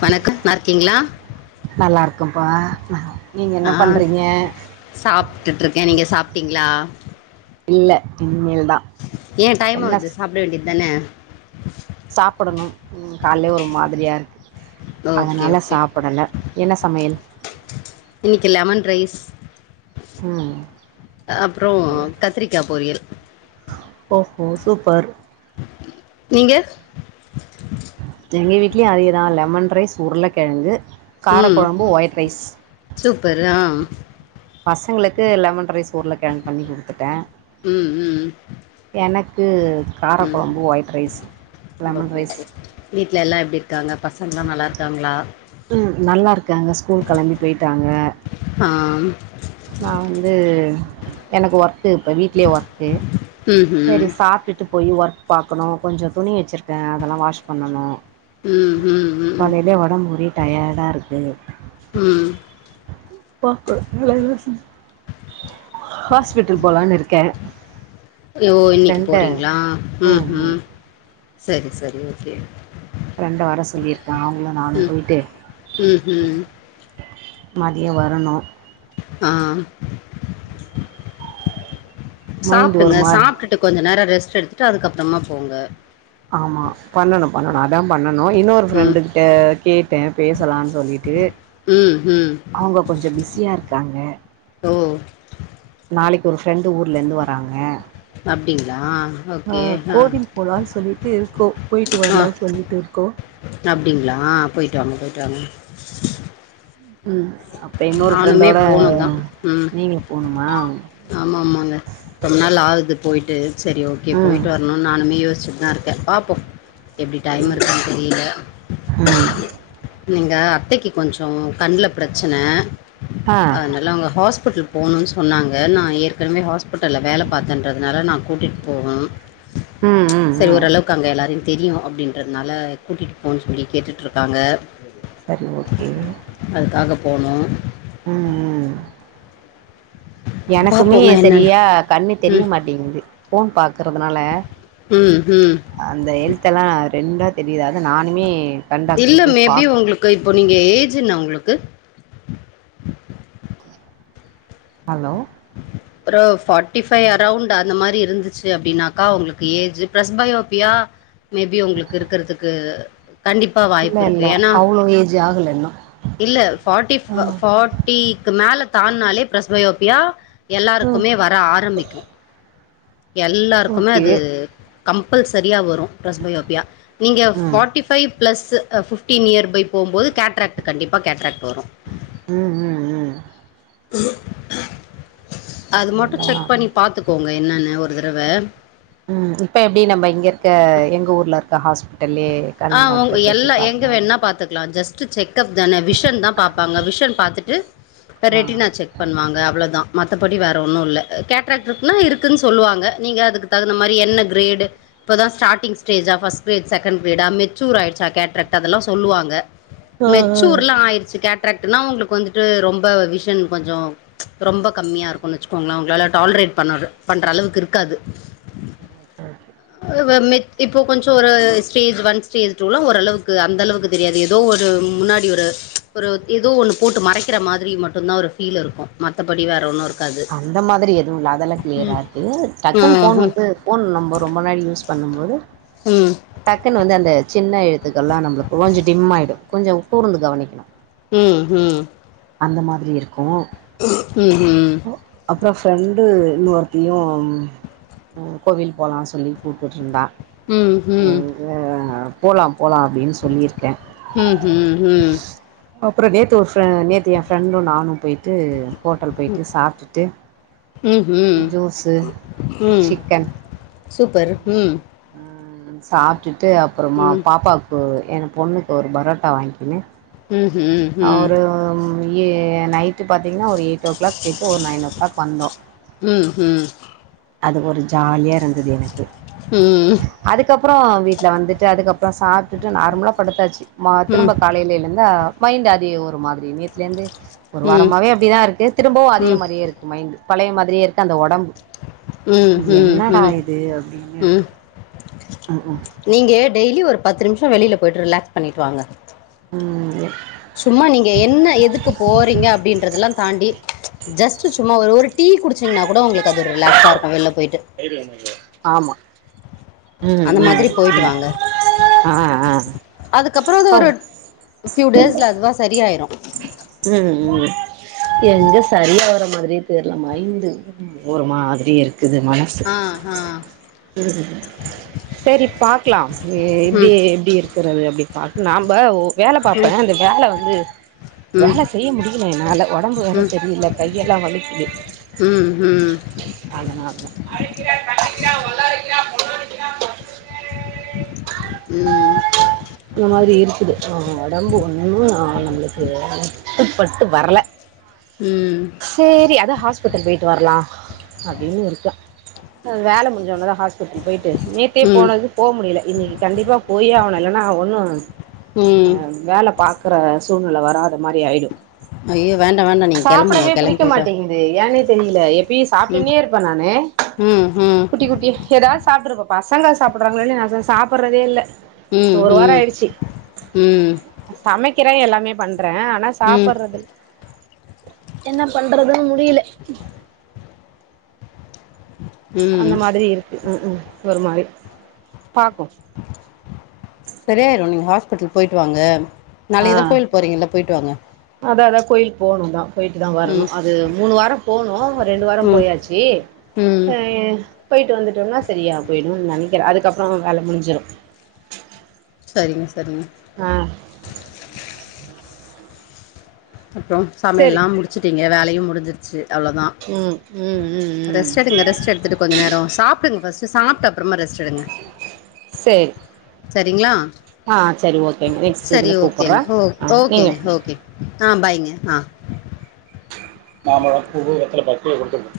வணக்கம் நல்லா இருக்கீங்களா நல்லா இருக்கம்பா நீங்க என்ன பண்றீங்க சாப்ட்டுட்டுருக்கே நீங்க சாப்ட்டீங்ளா இல்ல இனிமேல்தா ஏ டைம் ஆவுது சாப்பிட வேண்டித்தான சாப்புடணும் கால்யே ஒரு மாதிரியாருக்கு ஓகே அதனால சாப்படல என்ன சமையல் இன்னிக்கி லெமன் ரைஸ் ம் அப்புறோ சரி. கத்திரிக்கா பொரியல் ஓஹோ சூப்பர் நீங்க எங்க வீட்லியு அதேதா லெமன் ரைஸ் உருளைக்கெழங்கு ம் காரக்கொழம்பு ஒயிட் ரைஸ் சூப்பர் ஆஹ் பசங்களுக்கு லெமன் ரைஸ் ஊருள கெழங்கு பண்ணி குடுத்துட்டே ம் ம் எனக்கு கார ம் கொழம்பு white rice lemon okay rice okay வீட்ல எல்லா எப்டி இருக்காங்க பசங்ளா நல்லாருக்காங்ளா ம் நல்லா இருக்காங்க ஸ்கூல் கெளம்பி போயிட்டாங்க ஆ நா வந்து எனக்கு ஒர்க்கு இப்ப வீட்லே ஒர்க்கு செரி ம்ஹூம் சாப்ட்டுட்டு போய் ஒர்க் பார்கக்கணு கொஞ்சோ துணி வெச்சிருக்கே அதல்லா வாஷ் பண்ணணு ம் ம் ம் ம் காலையில உடம்பு ஒரே டயர்டா இருக்கு ம் பாக்கு [unintelligible] ஹாஸ்பிட்டல் போலான்னு இருக்கே ஐயோ இன்னிக்கி ஃப்ரெண்ட போறீங்களா ம்ஹு ம் சரி சரி ஓகே ரெண்டு விரோ சொல்லியிருக்கான்ல நானு ம் போயிட்டு ம்ஹூம் மதியோ வரணு ஆ மைண்ட் ஒரு சாப்டுங்க மாரி சாப்டுட் கொஞ்ச நேரோ ரெஸ்ட் எடுத்துட்டு அதுக்கப்பறமா போங்க ஆமா பண்ணணும் பண்ணணு அதா பண்ணணு இன்னொரு ம் ஃப்ரெண்டு கிட்ட கேட்டே பேசலான் சொல்லிட்டு ம் ம் அவுங்க கொஞ்சோ பிஸியாக இருக்காங்க ஓ நாளைக்கு ஒரு ஃப்ரெண்டு் ஊர்ல இருந்து வராங்க அப்டிங்ளா ஓகே இப்பதா சொல்லிட்டு இருக்கோ போயிட்டு வரலானு சொல்லிட்டு இருக்கோ அப்டிங்ளா போயிட்டு வாங்க போயிட்டு வாங்க ம் அப்ப இன்னொரு நானுமே ஃப்ரெண்டோட போணுந்தா ம் நீங்களு போணுமா ஆமா ஆமாங்க ரொம்ப நாள் ஆகுது போயிட்டு செரி ஓகே போயிட்டு வர ம் நானுமே யோசிச்சட்டு தா இருக்க பாப்போ எப்டி டைம் ம் இருக்ககான் தெரில ம் நீங்க அத்தைக்கு கொஞ்சோ கண்ல பிரச்சன ஆ அதனால அவுங்க ஹாஸ்பிட்டல் போகணு சொன்னாங் க நா ஏற்கனவே ஹாஸ்பிட்டல்ல வேல பார்த்தன்றதுனால நா கூட்டிட்டு போகுனு ம் ம் செரி ம் ஓரளவுக் கு அங்க எல்லாரையு தெரியு அப்டின்றதுனால கூட்டிட்டு போ சொல்லி கேட்டுட்டு இருக்காங்க செரி ஓகே அதுக்காக போனோ ம் ம் எனக்குமே பார்ப்போங்க என்னன்னு செரியா கண்ணு தெரிய ம் மாட்டிங்குது போன் பாக்குறதுனால ம் ம் அந்த எழுத்தெல்லா ரெண்டா தெரியுது அது நானுமே கண் டாக்டர் இல்ல போய் பா மேபி உங்களுக்கு இப்போ நீங்க ஏஜ் என்ன உங்களுக்கு ஹலோ ஒரு பார்டி ஃபைவ் அரௌண்ட் அந்த மாரி இருந்துச்சு அப்டின்னாக்கா உங்களுக்கு ஏஜ் ப்ஸ் பயோபியா மேபி உங்களுக்கு இருக்கிறதுக்கு கண்டிப் பா இல்ல வாய்ப்பு இருக்கு இல்ல ஏனா அவ்ளோ ஏஜ் ஆகல இன்னு இல்ல ஃபார்ட்டி ஆ ஃபாட் டிக்கு மேல தான்னாலே பிரஸ் பயோபியா ம் எல்லாருக்குமே வர ஆரம்பிக்கு எல்லாருக்குமே ஓகே அது கம்பல்சரியா வரு பிரஸ்பயோபியா நீங்க ம் forty five plus fifteen year பய் போம்போது கேட்ராக்ட் கண்டிப்பா கேட்ராக்ட் வரு ம் ம் ம் அது மட்டு அப்டிங்களா செக் பண்ணி பாத்துக்கோங்க என்னன்னு ஒரு தரவ ம் இப்ப எப்டி நம்ம இங்க இருக்க எங்க ஊர்ல இருக்க ஹாஸ் ஆ உங் எல்லா எங்க வேணா பாத்துக்கலா ஜஸ்ட் டு௱செக்ப் தான விஷன் தா பாப்பாங்க விஷன் பார்த்துட்டு ஆ ரெடினா செக் பண்ணுவாங்க அவ்ளதா மத்தபடி வேற ஒன்னு இல்ல கேட்ராக்ட்டு இருக்குனா இருக்குன் சொல்லுவாங்க நீங்க அதுக்கு தகுந்த மாரி என்ன கிரேடு இப்பதா ஸார்ட்டிங் ஸ்டேஜா ஃபஸ்ட் டேஜ் செகண்ட் விடா மெச்சூர் ஆயிடுச்சு கேட்ராக்ட் அதெல்லா சொல்லுவாங்க ஆ ஆ மெச்சூர்லா ஆயிடுச்சு கேட் ராக்ட்டுனா உங்களுக்கு வந்துட்டு ரொம்ப விஷன் கொஞ்சோ ரொம்ப கம்மியா இருக்கு வச்சுக்கோங்ள உங்களால டால்ரேட் பண்ண பண்ற அளவுக்கு இருக்காது செரி ஓகே ஓகே அவ்வ மேக் இப்போ கொஞ்சோ ஒரு ஸ்டேஜ் ஒன் ஸ்டேஜ் டூ. லா ஓரளவுக்கு அந்த அளவுக்கு தெரியாது ஏதோ ஒரு முன்னாடி ஒரு ஒரு ஏதோ ஒன்னு போட்டு மறைக்கிற மாதிரி மட்டுதா ஒரு ஃபீல் இருக்கு மத்தபடி வேற ஒன்னு இருக்காது அந்த மாதிரி எதுவு இல்ல அதெல்லா ம் க்ளியரா ஆக்கு ம் டக்குன்ன போன் ம் வந்து போன் நம்ம ரொம்ப நாள் யூஸ் பண்ணும்போது ம் டக்குன்னு வந்து அந்த சின்ன எழுத்துக்கெல்லா நம்மளுக்கு கொஞ்ச டிம் ஆயிடு கொஞ்ச கூர்ந்து கவனிக்கணு ம் ம் அந்த மாதிரி இருக்கு ம் ம் அப்பறோ ஃப்ரெண்டு இன்ன ஒருத்தியு ம் கோவில் போலான் சொல்லி கூப்ட்டுட்ருந்தா ம் ம் [unintelligible] போலா போலா அப்டின்னு சொல்லிருக்கே அப்பறோ நேத்து ஒரு ஃப்பே நேத்து ஏ ஃப்ரெண்டு நானு போயிட்டு ஹோட்டல் போயிட்டு சாப்ட்டுட்டு ம்ஹும் ஜூஸு ம் சூப்பர் ம் ஆம் சாப்ட்டுட்டு அப்பறமா ம் பாப்பா ஓ எனக் பொண்ணுக்கு ஒரு பரோட்டா வாங்கிங்க ம் ம் ம் ம் ம் அவரும் ஏ நை டு பாத்தீங்கன்னா ஒரு எயிட் ஓ க்ளாக் போயிட்டு ஒரு நைன் ஓ க்ளாக் வந்த ம் ம் ம் ம் அது ஒரு ஜாலியா இருந்தது எனக்கு ம் அதுக்கப்பறோ வீட்ல வந்துட்டு அதுக்கப்பறோ சாப்ட்டுட்டு நார்மலா படுத்தாச்சு மா திரும்ப காலையில எழுந்தா மைண்ட் அதே ஒரு மாதிரி நேத்துலிருந்தே ஒரு வாரமாவே அப்படிதா இருக்கு திரும்பவு அதே மாரியே இருக்கு மைன்ட்டு பழைய மாரியே இருக்கு அந்த ஒடம்பு ம் என்னடா ம் இது அப்படின்னு இருக்கு ம் ம் நீங்கள் டெய்லியு ஒரு பத்து நிமிஷ வெளில போயிட்டு ரிலாக்ஸ் பண்ணிட்டு வாங்க ம் ஏ சும்மா நீங்க என்ன எதுக்கு போறீங்க அப்படின்றதெல்லா தாண்டி ஜஸ்ட் சும்மா ஒரு ஒரு டீ குடிச்சிங்ன்னா கூட உங்களுக்கு அது ஒரு ரிலாக்ஸா இருக்கு வெள்ல போயிட்டு ஆமா ம் ம் அந்த மாதிரி ம் போயிட்டு வாங்க ஆ ஆ பப் ஃப்யூ டேஸில அதுவா சரி ஆயிரு ம்ம் எங்க சரியாவற மாரியே தெரில மைண்டு ஒரு மாதிரி இருக்குது மனசு ஆ ஆ ம் சேரி பாக்லா இ எப்டி ம் எப்டி போறது அப்டி ப நாம்ப வேல பாப்ப ம் அந்த வேல வந்து ம் வேல செய்ய முடியல என்னால ஒடம்பு வேற ம் சரியில கையெல்லா வலிக்குது ம் ம் அதனாலதா ம் அந்த மாரி இருக்குது அ ஒடம்பு ஒன்னு அ நம்பளுக்கு கட்டுப்பட்டு வரல ம் சரி அதா ஹாஸ்பிட்டல் போயிட்டு வரலா அப்டின்னு இருக்க அ வேல முடிஞ்சோன தா ஹாஸ்பிட்டல் போய்ட்டு நேத்தே ம் போனது போ முடில இன்னக்கி கண்டிப்பா போயே ஆவனு இல்லன்னா ஒன்னு அ ம் வேல பார்க்க இருக்கற சூழ்நில வராத மாரி ஆயிடு அய்யோ வேண்டா வேண்டா நீங் சாப்புடவே புடிக்க மாட்டேங்குது ஏன்னே தெரில அப்டியே ம் சாப்டுன்னே இருப்ப நானு ம் ம் குட்டி குட்டி ஏதாவது சாப்புடுங்கப்பா பசங்க சாப்பிடடுறாங்களோ இல்லயோ நா சாப்பிடடுறதே இல்ல இப்போ ஒரு வாரம் ம் ஆயிடுச்சு ம் ம் சமைக்கிறே எல்லாமே பண்றே ஆனா ம் சாப்பர்றத்துல் என்ன பண்றதுன் முடியல ம் [inaudible] அந்த மாதிரி இருக்கு ம் ம் ஒரு மாரி பாப்போம் செரியாயிறு நீங்க ஹாஸ்பிட்டல் போயிட்டு வாங்க ஆ நாளைக்கு தா கோயில்க் போறீங்கள்ள போயிட்டு வாங்க அதா அதா கோயில் போணுந்தா போயிட்டு தா வரணு ம் அது மூணு வாரம் போணும் ரெண்டு வாரம் ம் போயாச்சு ஏ ம் அ பொயிட்டு வந்துட்டோனா சரியா போய்டுனு நெனக்கிற அதுக்கப்பறோ வேல முடிஞ்சிரும் சரிங்க சரிங்க ஆ அப்றம் சரி சமையல்லாம் முடிச்சுட்டீங்க வேலையூ முடிஞ்சிருச்சு அவ்ளோதா ம் ம் ம் ம் ரெஸ்ட் எடுங்க ரெஸ்ட் எடுத்துட்டு கொஞ்ச நேரோ சாப்டுங் ஃபஸ்டு சாப்டா அப்றமா ரெஸ்ட் எடுங்க சேரி சரிங்களா ஆ சரி ஓகே நெஸ்ட் சரி இதுல கூப்புட்ற ஓகேங்க ஓ ஆ நீங்க ஓகேங்க ஓகே ஆ பாய்ங்க ஆ மாம்பழொ பூவு வெத்தல பாக்கு ஒருத்தவுங்க